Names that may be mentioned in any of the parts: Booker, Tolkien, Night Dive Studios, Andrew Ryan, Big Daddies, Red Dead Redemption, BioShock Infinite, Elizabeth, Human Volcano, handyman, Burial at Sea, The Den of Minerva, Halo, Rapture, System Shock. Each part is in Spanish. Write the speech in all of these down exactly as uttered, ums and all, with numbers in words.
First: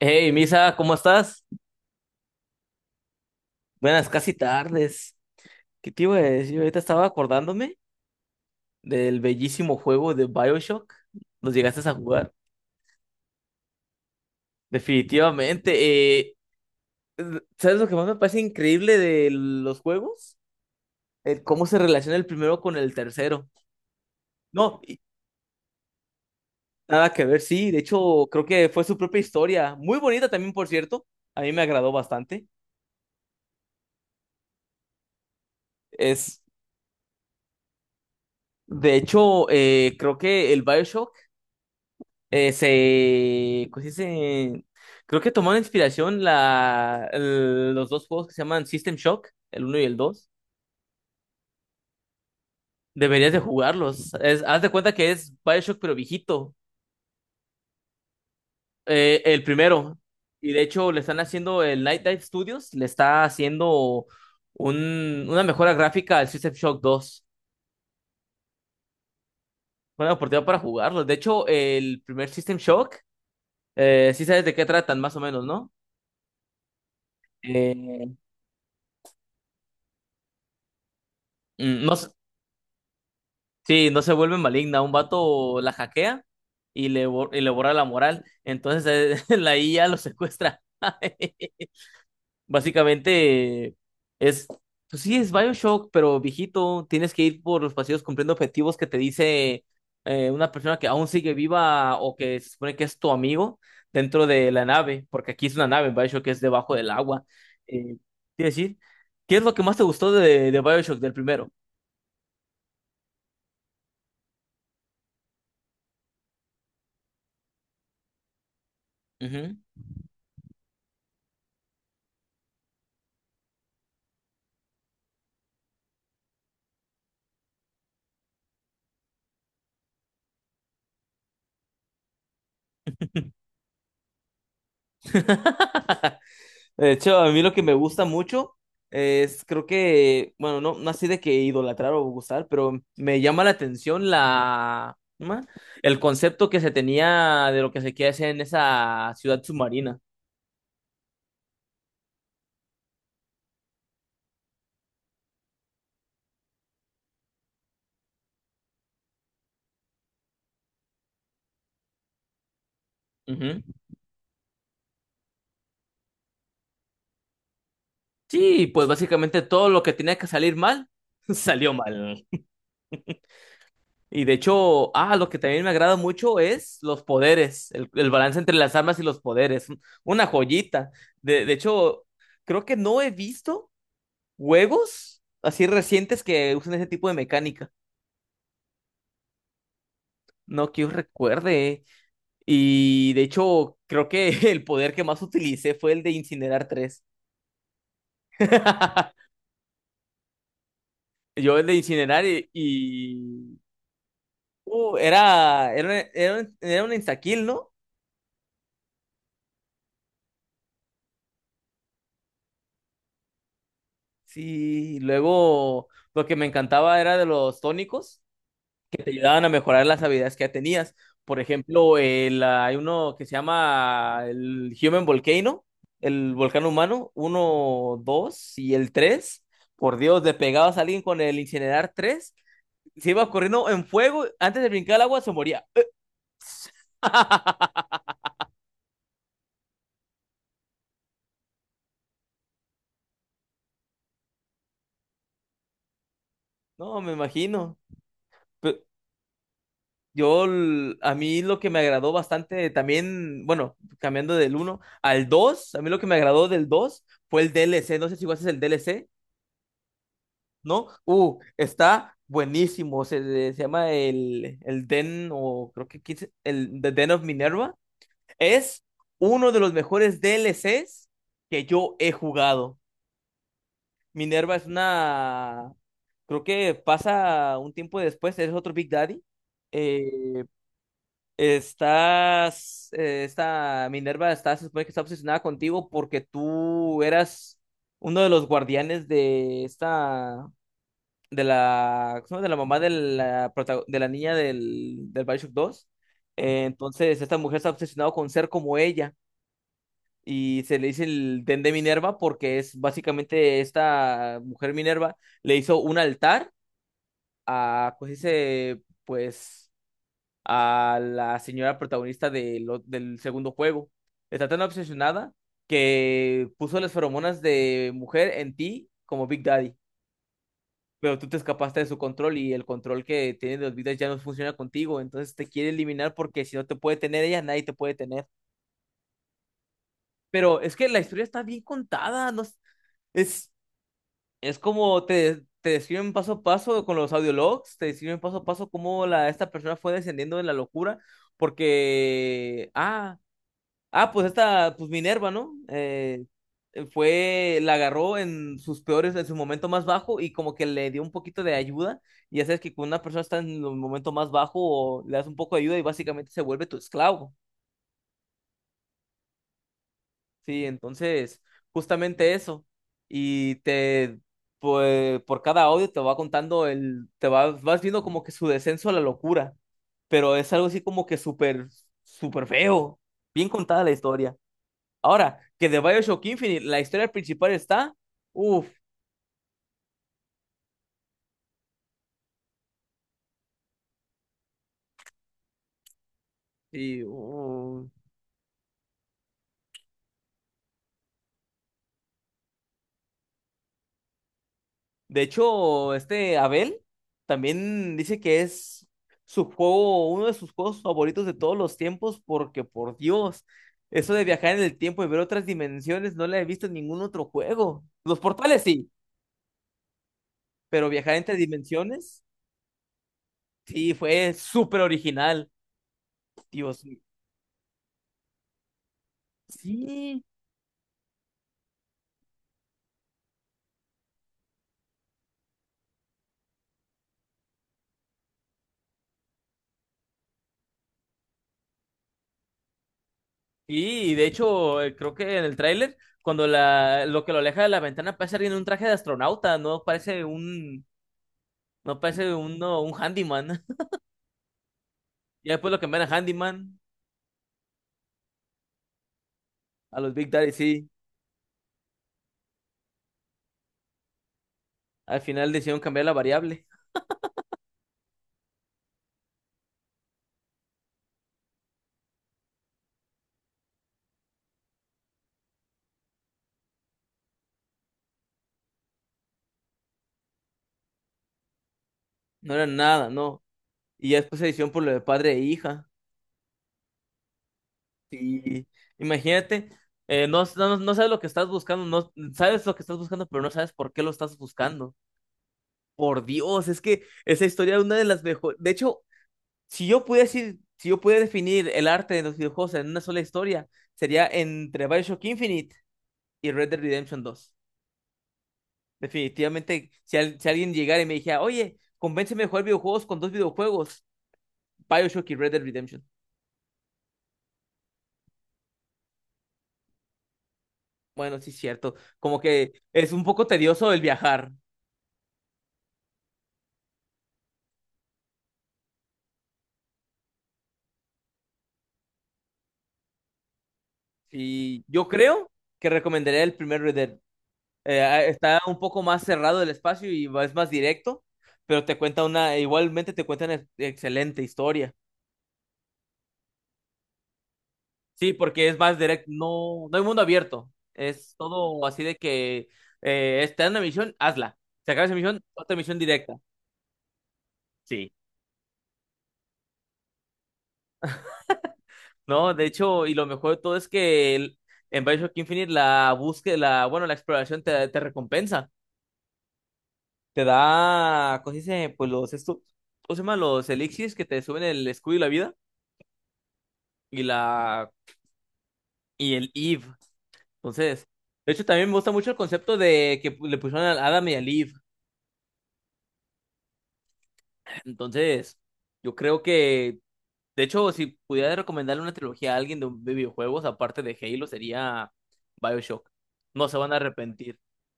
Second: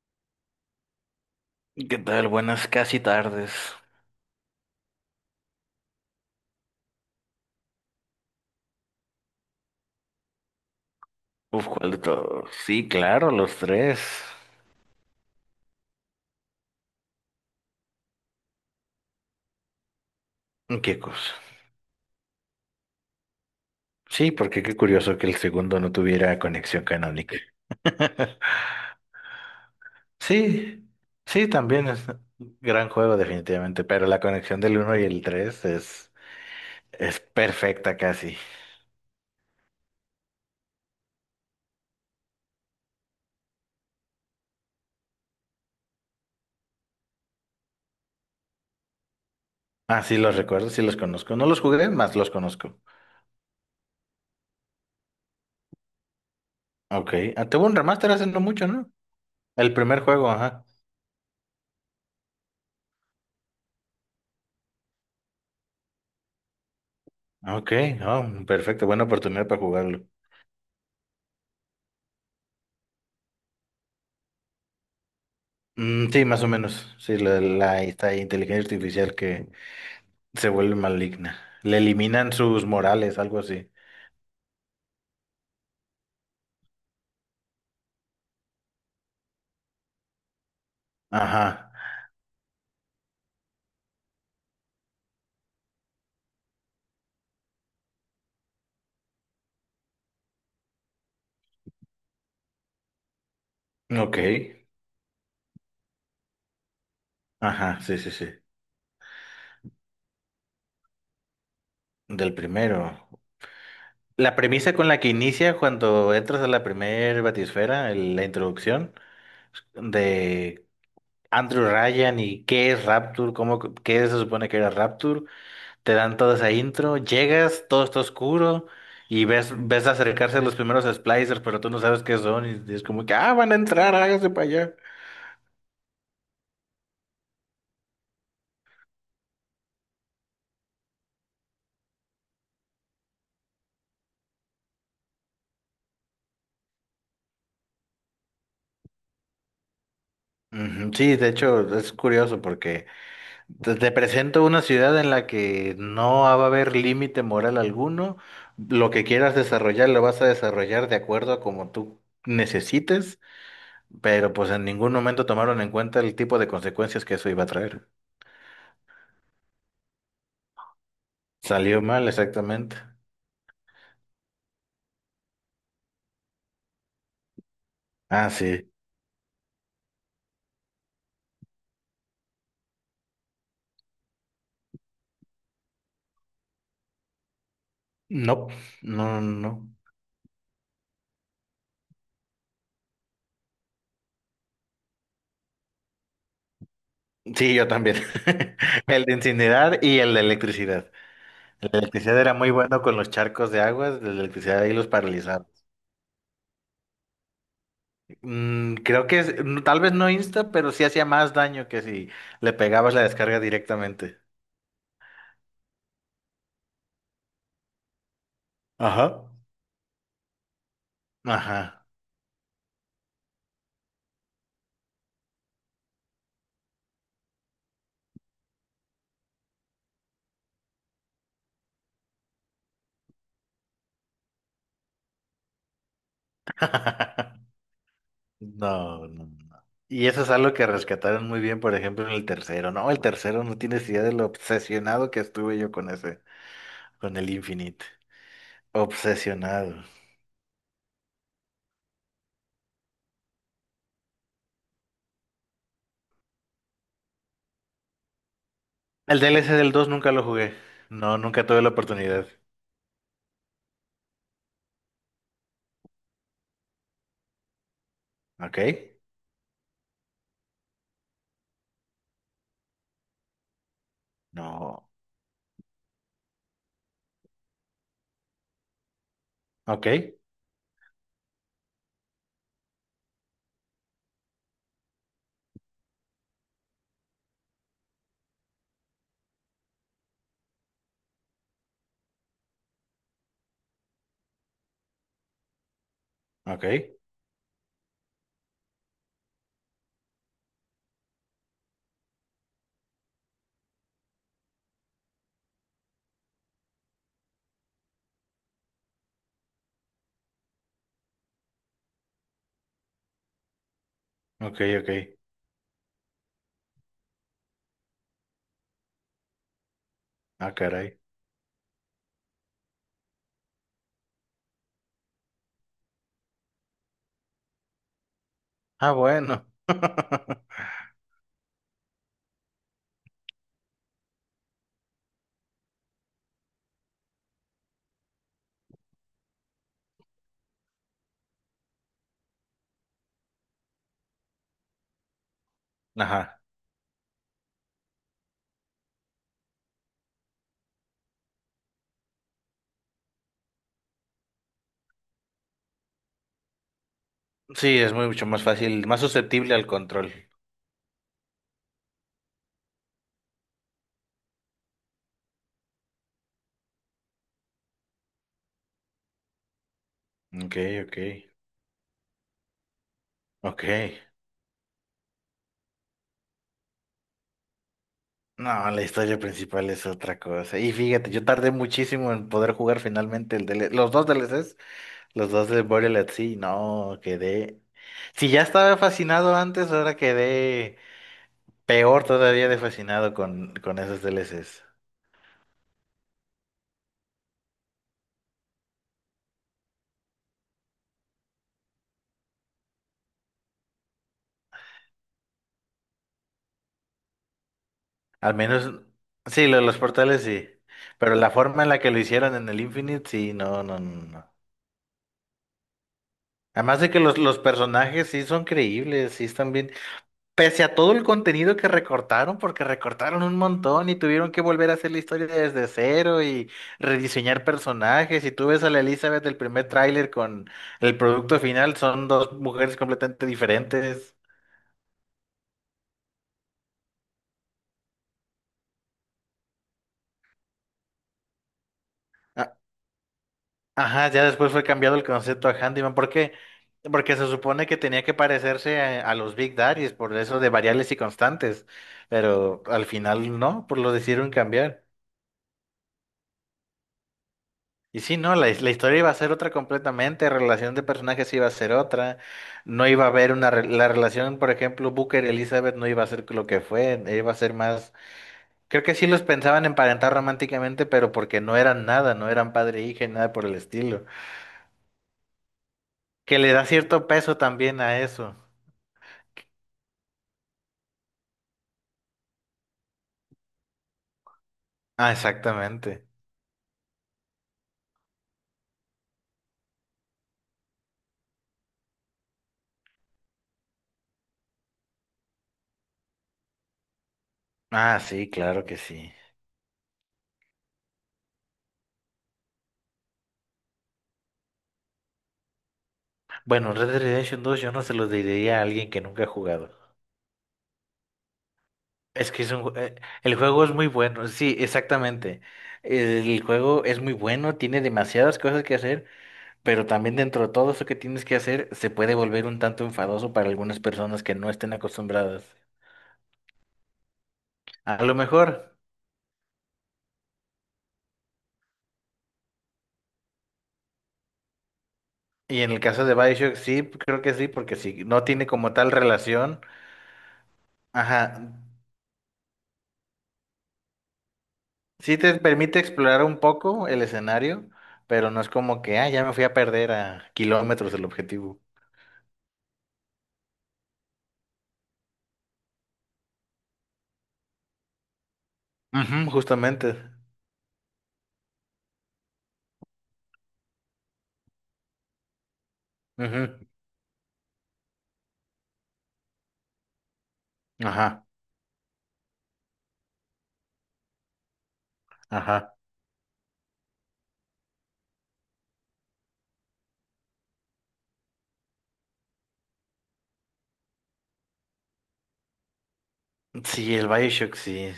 Hey, Misa, ¿cómo estás? ¿Qué tal? Buenas casi tardes. Buenas, casi tardes. ¿Qué te iba a decir? Ahorita estaba acordándome del bellísimo juego de BioShock. ¿Los Uf, llegaste ¿cuál a de jugar? todos? Sí, claro, los tres. Definitivamente. eh, ¿Sabes lo que más me parece increíble de los juegos? ¿Qué cosa? El cómo se relaciona el primero con el tercero. Sí, porque qué No, y curioso que el segundo no tuviera conexión nada que canónica. ver, sí. De hecho, creo que fue su propia historia. Muy bonita también, por Sí, cierto. A sí, mí me también agradó es bastante. un gran juego definitivamente, pero la conexión del uno y el tres es, Es, es perfecta casi. de hecho, eh, creo que el BioShock eh, se, ¿cómo se Creo que tomaron inspiración la, el- los dos juegos que se llaman System Shock, el uno y el Ah, sí, dos. los recuerdo, sí los conozco. No los jugué, más los conozco. Deberías de jugarlos. Es- haz de cuenta que es BioShock pero viejito, Ok, ah, tuvo un remaster hace no mucho, ¿no? eh, el El primero. primer juego, Y de ajá. hecho le están haciendo, el Night Dive Studios le está haciendo un- una mejora gráfica al System Shock dos. Ok, oh, perfecto, buena oportunidad para jugarlo. Buena oportunidad para jugarlos. De hecho, el primer System Shock, eh, sí sabes de qué tratan más o menos, ¿no? Mm, sí, más o menos. Sí, la, la- Eh, esta inteligencia artificial que se vuelve maligna. Le mm, no. eliminan sus morales, algo así. Sí, no se vuelve maligna. Un vato la hackea y le, bor- y le borra la moral. Entonces eh, la I A lo secuestra. Ajá. Básicamente es, pues sí, es BioShock, pero viejito, tienes que ir por los pasillos cumpliendo objetivos que te dice eh, una persona que aún sigue viva o que se supone que es tu amigo Ok. dentro de la nave, porque aquí es una nave, BioShock es debajo del agua. Ajá, Eh, sí, sí, sí. quiero decir, ¿qué es lo que más te gustó de, de BioShock del primero? Del primero. La premisa con la que inicia cuando entras a la primer batisfera, el- la introducción Ujú. de Andrew Ryan y qué es Rapture, cómo, qué se supone que era Rapture. Te dan toda esa intro, llegas, todo está oscuro y ves, ves acercarse los primeros splicers, pero tú no sabes qué son y es como que, ah, van a entrar, hágase para allá. De hecho, a mí lo que me gusta mucho es, creo que, bueno, no, no así de que idolatrar o gustar, pero me llama la atención la, ¿cómo se llama? El concepto que se tenía de lo que se quiere hacer en esa ciudad submarina. Ujú. Sí, de hecho es curioso porque te, te presento una ciudad en la que no va a haber límite moral alguno, lo que quieras desarrollar lo vas a desarrollar de acuerdo a como tú necesites, Ujú. pero pues en ningún momento tomaron en cuenta el tipo de consecuencias que eso iba a traer. Sí, pues básicamente todo lo que tenía que salir mal, salió Salió mal, mal. exactamente. Y de hecho, ah, lo que también me agrada mucho es los poderes, el, el Ah, balance entre sí. las armas y los poderes. Una joyita. De, de hecho, creo que no he visto juegos así recientes que usan ese tipo de mecánica. No, no, no. no. No que yo recuerde. Y de hecho, creo que el poder que más utilicé fue el de incinerar tres. Sí, yo también. El de incinerar y el de electricidad. Yo el El de de electricidad incinerar era y, muy bueno con los charcos y- de aguas, de electricidad y los uh, paralizados. era, era, era, un- era un instakill, ¿no? Mm, creo que es- mm, tal vez no insta, pero sí hacía más daño que si le pegabas la descarga directamente. Sí, luego lo que me encantaba era de los tónicos. Te Ajá. ayudaban a mejorar las habilidades que ya tenías. Por Ajá. ejemplo, el, ah, hay uno que se llama el Human Volcano, el volcán humano, uno, dos y el tres. Por Dios, le pegabas a alguien con el incinerar tres, se iba corriendo en fuego, antes de brincar al agua se moría. No, no, no. Y eso es algo que rescataron muy bien, por ejemplo, en el tercero. No, el tercero no tienes idea de lo obsesionado que estuve yo con ese, No, me con el imagino. Infinite. Pe- Obsesionado. Yo, l- a mí lo que me agradó bastante también, bueno, cambiando del uno al dos, a mí lo que me agradó del dos fue el D L C. No sé si jugaste el D L C. El D L C del dos nunca lo jugué. ¿No? No, Uh, nunca tuve la está oportunidad. buenísimo. Se, se llama el, el Den, o creo que quise- el The Den of Minerva. Ok. Es uno de los mejores D L Cs que yo he jugado. Minerva es No. una. Creo que pasa un tiempo después, es otro Big Daddy. Ok. Eh, estás. Eh, esta Minerva está, se supone que está obsesionada contigo porque tú eras uno de los guardianes de esta. De la, ¿cómo se llama? De la mamá de la, prota- de la niña del, del Bioshock dos. Eh, Ok. entonces, esta mujer está obsesionada con ser como ella, y se le dice el Den de Minerva porque es básicamente esta mujer Minerva le hizo un altar a, pues dice, pues a la señora protagonista de lo- del segundo juego. Está Ok, tan ok. obsesionada que puso las feromonas de mujer en ti como Big Daddy. Ah, caray. Pero tú te escapaste de su control y el control que tiene de los vidas ya no funciona contigo, entonces te quiere eliminar porque si no te puede tener ella, nadie te puede tener. Ah, bueno. Pero es que la historia está bien contada, no es, es, es como te, te describen paso a paso con los audiologs, te describen paso a paso cómo la, esta persona fue descendiendo de la locura, porque, ah, Ah, pues esta, pues Minerva, ¿no? Eh, Ajá. eh, fue, la agarró en sus peores, en su momento más bajo y como que le dio un poquito de ayuda. Y ya sabes que cuando una persona está en el momento más bajo, o le das un poco de ayuda y básicamente se vuelve tu esclavo. Sí, es mucho más fácil, más susceptible al control. Sí, entonces, justamente eso. Y te, pues, por cada audio te va contando el, te vas, vas viendo como que su descenso a la locura. Pero es Ok, algo así ok. como que súper, súper feo. Bien Ok. contada la historia. Ahora, que de BioShock Infinite, la historia principal está. Uf, No, la historia principal es otra cosa. Y fíjate, yo tardé muchísimo en poder jugar finalmente el D L C, los dos D L Cs, los dos de Burial at Sea. No, y. quedé. uh, Si ya estaba fascinado antes, ahora quedé. Peor todavía de fascinado con, con esos D L Cs. De hecho, este Abel también dice que es su juego, uno de sus juegos favoritos de todos los tiempos, porque por Dios, eso de viajar en el tiempo y ver otras dimensiones no la he visto en ningún otro juego. Los Al portales menos, sí, sí, lo de los portales sí. pero viajar Pero la entre forma en la que lo dimensiones, hicieron en el Infinite, sí, no, no, sí, no. fue no. súper original. Además Dios de mío. que los, los personajes sí son creíbles, sí están bien. Sí. Pese a todo el contenido que recortaron, porque recortaron un montón y tuvieron que volver a hacer la historia desde cero y rediseñar personajes. Y tú ves a la Elizabeth del primer tráiler con el producto final, son dos mujeres completamente Sí, y diferentes. de hecho, eh, creo que en el tráiler, cuando la, lo que lo aleja de la ventana parece alguien en un traje de astronauta, no parece un, no parece un no un handyman. Ajá, ya después fue cambiado el Y concepto a después lo handyman. ¿Por cambiaron a qué? handyman, Porque se supone que tenía que parecerse a, a los Big Daddies, a los por Big eso de Daddy, sí. variables y constantes. Pero al final no, por lo decidieron cambiar. Al final decidieron cambiar la variable. Y sí, no, la, his- la historia iba a ser otra completamente, relación de personajes iba a ser otra. No iba a haber una. Re- la relación, por ejemplo, Booker y Elizabeth no iba a ser lo que fue, iba a ser más. Creo que sí los pensaban emparentar románticamente, pero porque no eran nada, no eran No era padre e hija, y nada, nada no. por el estilo. Y ya después se decidieron por lo de padre e hija. Que le da cierto peso también a eso. Sí. Imagínate, eh, no, no, no sabes lo que estás buscando, no sabes lo que estás buscando, pero no sabes por qué lo estás buscando. Ah, exactamente. Por Dios, es que esa historia es una de las mejores. De hecho, si yo pudiese, ir- si yo pudiera definir el arte de los videojuegos en una sola historia, sería entre Bioshock Infinite y Red Dead Redemption dos. Ah, sí, claro que sí. Definitivamente, si, al- si alguien llegara y me dijera, oye, convénceme de jugar videojuegos con dos videojuegos, Bioshock y Red Dead Redemption. Bueno, Red Dead Redemption dos, yo no se lo diría a alguien que nunca ha jugado. Bueno, sí es cierto. Es Como que es un, que ju- eh, es un el poco juego es muy tedioso el bueno, viajar. sí, exactamente. El juego es muy bueno, tiene demasiadas cosas que hacer, pero también dentro de todo eso que tienes que hacer se puede volver un tanto enfadoso para algunas personas que no estén Y yo acostumbradas. creo que recomendaría el primer Red Dead. Eh, A lo ah, Está mejor, un poco más cerrado el espacio y es más directo, pero te cuenta una, igualmente te cuenta una excelente historia. y en el caso de BioShock sí, creo que sí, porque si no Sí, tiene porque como es tal más directo, relación, no, no hay mundo abierto. Es ajá, todo así de que eh, está en una misión, hazla. Se acaba esa sí te misión, otra permite misión explorar directa. un poco el escenario, Sí. pero no es como que, ah, ya me fui a perder a kilómetros del objetivo. No, de hecho, y lo mejor de todo es que el- en Bioshock Infinite la búsqueda, la, bueno, la exploración te, te recompensa. Ujú, justamente. Te da, ¿cómo se dice? Pues los esto, ¿cómo se llama? Los elixirs que te suben el escudo y la vida Ujú. y la y el Eve. Entonces, Ajá, de hecho, también me gusta mucho el concepto de que le pusieron a Adam y a Eve. ajá. Entonces, yo creo que de hecho, si pudiera recomendarle una trilogía a alguien de, un- de videojuegos, aparte de Halo, sería BioShock. No se van Sí, a el Bioshock, arrepentir. sí.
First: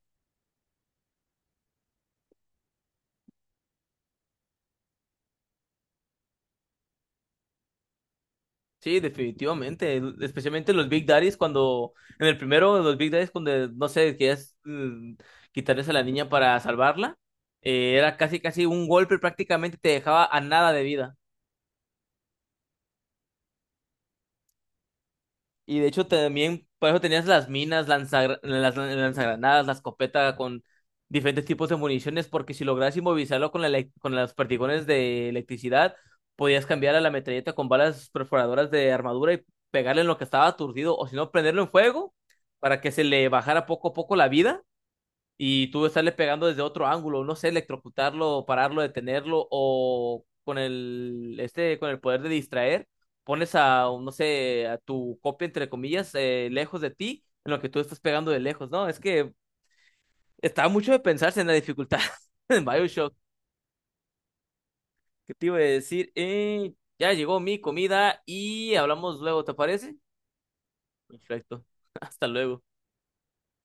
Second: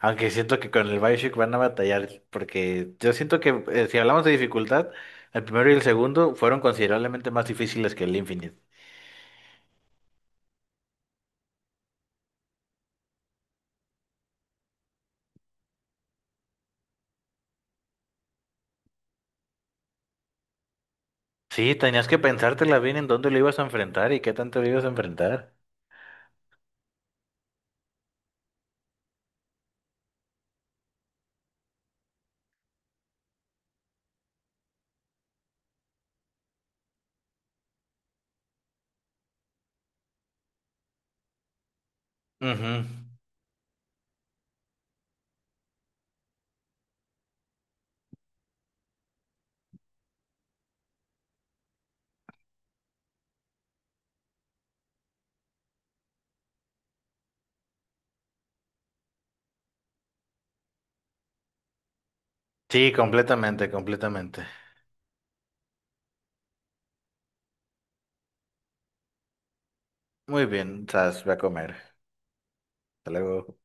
Aunque siento que con el Bioshock van a batallar, porque yo siento que eh, si hablamos de dificultad, el primero y el segundo fueron considerablemente más difíciles que el Infinite. Sí, definitivamente. el- Especialmente los Big Daddies cuando, en el primero, los Big Daddies cuando, no sé, quieres mm, quitarles a la niña para salvarla. Eh, era casi, casi un golpe, prácticamente te dejaba a nada de vida. Sí, tenías que pensártela bien en dónde lo ibas a enfrentar y qué tanto lo ibas a enfrentar. Y de hecho también, por eso tenías las minas, lanzagra- las lanzagranadas, la escopeta con diferentes tipos de municiones, porque si logras inmovilizarlo con, la elec- con los perdigones de electricidad, podías cambiar a la metralleta con balas perforadoras de armadura y pegarle en lo que estaba aturdido, o si no, prenderlo en fuego para Ujú. que se le bajara poco a poco la vida y tú estarle pegando desde otro ángulo, no sé, electrocutarlo, pararlo, detenerlo, o con el, este, con el poder de distraer, pones a, no sé, a tu copia, entre comillas, eh, lejos de ti, en lo que tú estás pegando de lejos, ¿no? Es que está mucho de pensarse en la dificultad en Sí, BioShock. completamente, completamente. ¿Qué te iba a decir? Eh, ya llegó mi comida y hablamos luego, ¿te parece? Muy bien, Sas, voy a Perfecto. comer. Hasta luego. Hasta luego.